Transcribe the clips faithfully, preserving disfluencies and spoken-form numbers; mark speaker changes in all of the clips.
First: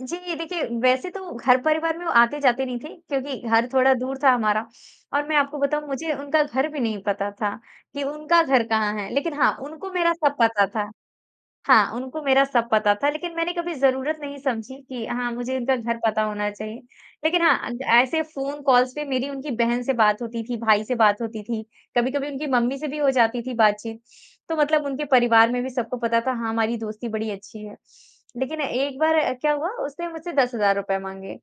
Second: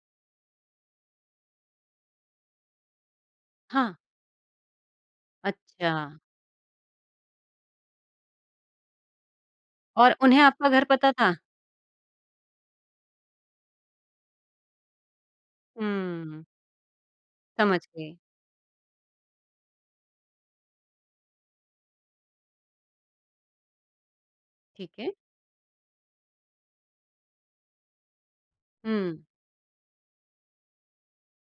Speaker 1: जी, देखिए वैसे तो घर-परिवार में वो आते-जाते नहीं थे क्योंकि घर थोड़ा
Speaker 2: हाँ।
Speaker 1: दूर था हमारा और मैं आपको बताऊँ मुझे
Speaker 2: अच्छा।
Speaker 1: उनका घर भी नहीं पता था, कि उनका घर कहाँ है लेकिन हाँ, उनको मेरा
Speaker 2: और
Speaker 1: सब
Speaker 2: उन्हें
Speaker 1: पता
Speaker 2: आपका घर
Speaker 1: था
Speaker 2: पता था?
Speaker 1: हाँ, उनको मेरा सब पता था लेकिन मैंने कभी जरूरत नहीं समझी कि हाँ, मुझे इनका घर पता
Speaker 2: हुँ।
Speaker 1: होना चाहिए, लेकिन हाँ, अ,
Speaker 2: समझ गई।
Speaker 1: ऐसे फ़ोन कॉल्स पे मेरी उनकी बहन से बात होती थी, भाई से बात होती थी, कभी-कभी उनकी मम्मी से भी हो जाती थी बातचीत, तो मतलब
Speaker 2: ठीक
Speaker 1: उनके
Speaker 2: है।
Speaker 1: परिवार में भी सबको पता था हाँ, हमारी दोस्ती बड़ी अच्छी है। लेकिन एक बार
Speaker 2: हुँ।
Speaker 1: अ, क्या हुआ उसने मुझसे दस हज़ार रुपए माँगे,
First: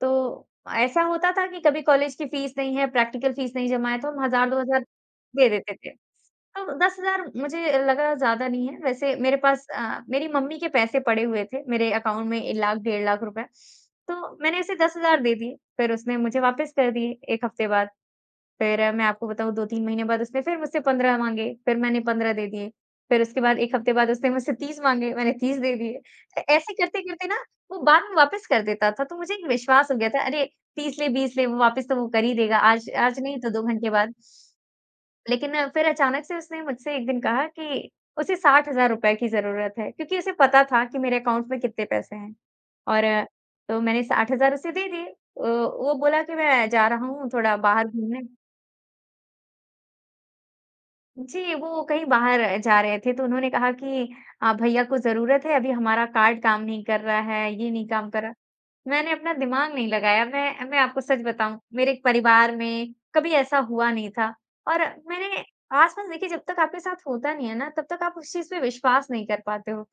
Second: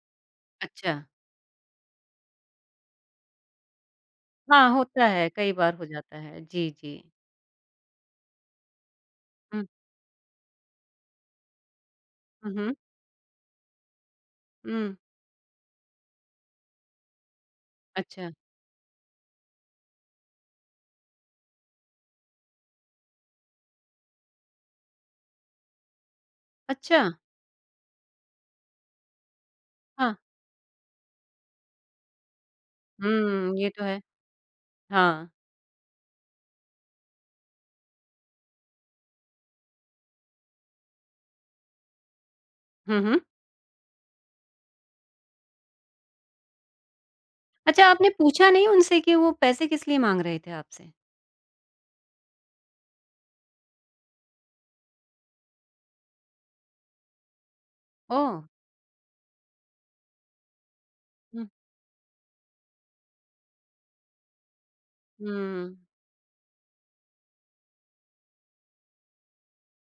Speaker 1: तो ऐसा
Speaker 2: अच्छा।
Speaker 1: होता था कि कभी कॉलेज की फ़ीस नहीं है, प्रैक्टिकल फ़ीस नहीं जमा है तो हम हज़ार दो
Speaker 2: हाँ,
Speaker 1: हज़ार
Speaker 2: होता है
Speaker 1: दे
Speaker 2: कई बार
Speaker 1: देते
Speaker 2: हो
Speaker 1: थे।
Speaker 2: जाता है। जी,
Speaker 1: तो दस
Speaker 2: जी।
Speaker 1: हज़ार मुझे लगा ज़्यादा नहीं है वैसे मेरे
Speaker 2: हुँ।
Speaker 1: पास अ, मेरी मम्मी के पैसे पड़े हुए थे मेरे अकाउंट में ए
Speaker 2: हुँ, हुँ।
Speaker 1: लाख, डेढ़ लाख रुपए, तो मैंने उसे
Speaker 2: हुँ।
Speaker 1: दस हज़ार दे दिए। फिर उसने मुझे वापस कर दिए एक हफ़्ते बाद।
Speaker 2: अच्छा।
Speaker 1: फिर मैं आपको बताऊँ दो तीन महीने बाद उसने फिर मुझसे पंद्रह माँगे, फिर मैंने पंद्रह दे दिए। फिर उसके बाद एक हफ़्ते बाद उसने मुझसे तीस माँगे, मैंने तीस दे दिए। ऐसे
Speaker 2: अच्छा।
Speaker 1: करते-करते ना, वो बाद में वापस कर देता था तो मुझे एक विश्वास हो गया
Speaker 2: हाँ।
Speaker 1: था अरे तीस ले बीस ले वापिस तो वो कर ही देगा। आज आज नहीं तो
Speaker 2: हुँ,
Speaker 1: दो
Speaker 2: ये तो
Speaker 1: घंटे
Speaker 2: है।
Speaker 1: बाद।
Speaker 2: हाँ।
Speaker 1: लेकिन फिर अचानक से उसने मुझसे एक दिन कहा कि उसे साठ हज़ार रुपए की जरूरत है क्योंकि उसे पता था कि मेरे अकाउंट में कितने पैसे हैं
Speaker 2: हुँ, हुँ।
Speaker 1: और, तो मैंने साठ हज़ार उसे दे दिए अ, वो बोला कि, "मैं जा रहा हूँ थोड़ा
Speaker 2: अच्छा
Speaker 1: बाहर
Speaker 2: आपने
Speaker 1: घूमने।"
Speaker 2: पूछा नहीं उनसे कि वो पैसे किस लिए माँग रहे थे आपसे?
Speaker 1: जी, वो कहीं बाहर जा रहे थे तो उन्होंने कहा कि, "अ, भैया को ज़रूरत है अभी हमारा कार्ड काम नहीं कर रहा है, ये नहीं काम कर रहा।"
Speaker 2: ओह!
Speaker 1: मैंने अपना दिमाग नहीं लगाया। मैं मैं आपको सच
Speaker 2: हुँ।
Speaker 1: बताऊँ मेरे परिवार में कभी ऐसा हुआ नहीं था, और मैंने
Speaker 2: हुँ।
Speaker 1: आसपास देखिए जब तक आपके साथ होता नहीं है ना तब तक आप उस चीज़ पे विश्वास नहीं कर पाते हो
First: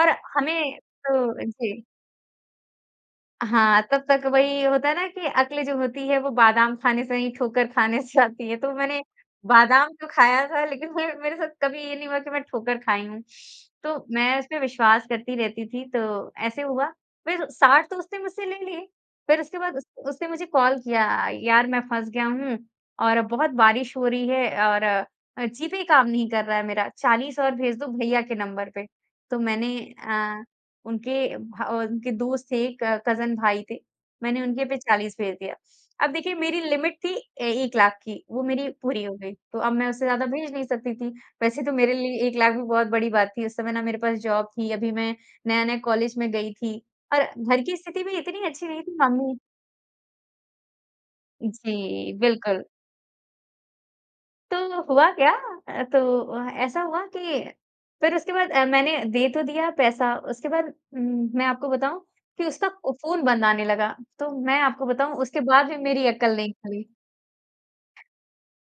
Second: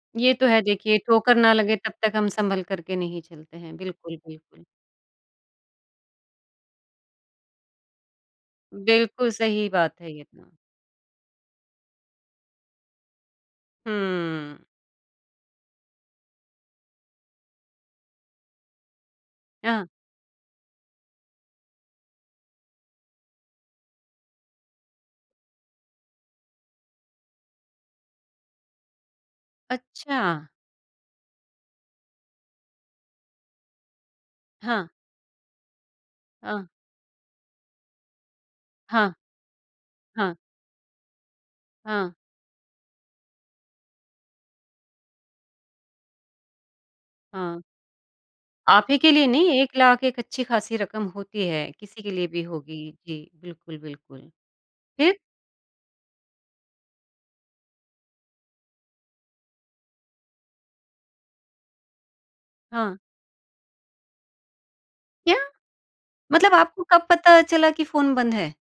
Speaker 1: और
Speaker 2: ये तो है
Speaker 1: हमें
Speaker 2: देखिए, ठोकर
Speaker 1: तो
Speaker 2: ना लगे
Speaker 1: जी।
Speaker 2: तब तक हम संभल कर के नहीं चलते हैं,
Speaker 1: हाँ, तब
Speaker 2: बिल्कुल,
Speaker 1: तक वही
Speaker 2: बिल्कुल।
Speaker 1: होता है ना कि अक्ल जो होती है वो बादाम खाने से नहीं ठोकर खाने से आती है। तो मैंने
Speaker 2: बिल्कुल, सही
Speaker 1: बादाम
Speaker 2: बात
Speaker 1: तो
Speaker 2: है ये
Speaker 1: खाया
Speaker 2: तो।
Speaker 1: था लेकिन मैं मेरे साथ कभी ये नहीं हुआ कि मैं ठोकर खाई हूँ। तो मैं
Speaker 2: हुँ।
Speaker 1: उसपे विश्वास करती रहती थी तो ऐसे हुआ फिर साठ तो उसने मुझसे ले लिए, फिर उसके बाद उस
Speaker 2: हाँ।
Speaker 1: उसने मुझे कॉल किया, "यार मैं फँस गया हूँ और बहुत बारिश हो रही है और अ, जीपे काम नहीं कर रहा है मेरा चालीस और भेज दो भैया के नंबर पे।" तो मैंने अ,
Speaker 2: अच्छा।
Speaker 1: उनके और उनके दोस्त थे, कजिन भाई थे, मैंने उनके पे
Speaker 2: हाँ।
Speaker 1: चालीस भेज दिया। अब देखिए मेरी
Speaker 2: हाँ।
Speaker 1: लिमिट थी ए एक लाख की वो मेरी पूरी
Speaker 2: हाँ,
Speaker 1: हो गई। तो अब मैं उसे ज़्यादा
Speaker 2: हाँ।
Speaker 1: भेज नहीं सकती थी। वैसे तो मेरे
Speaker 2: हाँ।
Speaker 1: लिए एक लाख भी बहुत बड़ी बात थी उस समय ना मेरे पास जॉब थी, अभी मैं नया-नया कॉलेज में गई थी और
Speaker 2: हाँ।
Speaker 1: घर की स्थिति भी इतनी अच्छी नहीं
Speaker 2: आप ही
Speaker 1: थी
Speaker 2: के लिए
Speaker 1: मम्मी
Speaker 2: नहीं एक लाख एक अच्छी-खासी रकम होती है, किसी के
Speaker 1: जी,
Speaker 2: लिए भी
Speaker 1: बिल्कुल।
Speaker 2: होगी। जी, बिल्कुल, बिल्कुल,
Speaker 1: तो हुआ
Speaker 2: फिर?
Speaker 1: क्या? अ, तो अ, ऐसा हुआ कि फिर उसके बाद अ, मैंने दे तो दिया पैसा उसके बाद, उम, मैं आपको बताऊँ कि उसका ओ,
Speaker 2: हाँ।
Speaker 1: फ़ोन बंद आने लगा तो मैं आपको बताऊँ
Speaker 2: क्या?
Speaker 1: उसके बाद भी मेरी अकल नहीं
Speaker 2: मतलब आपको
Speaker 1: खुली।
Speaker 2: कब पता चला कि फ़ोन बंद है?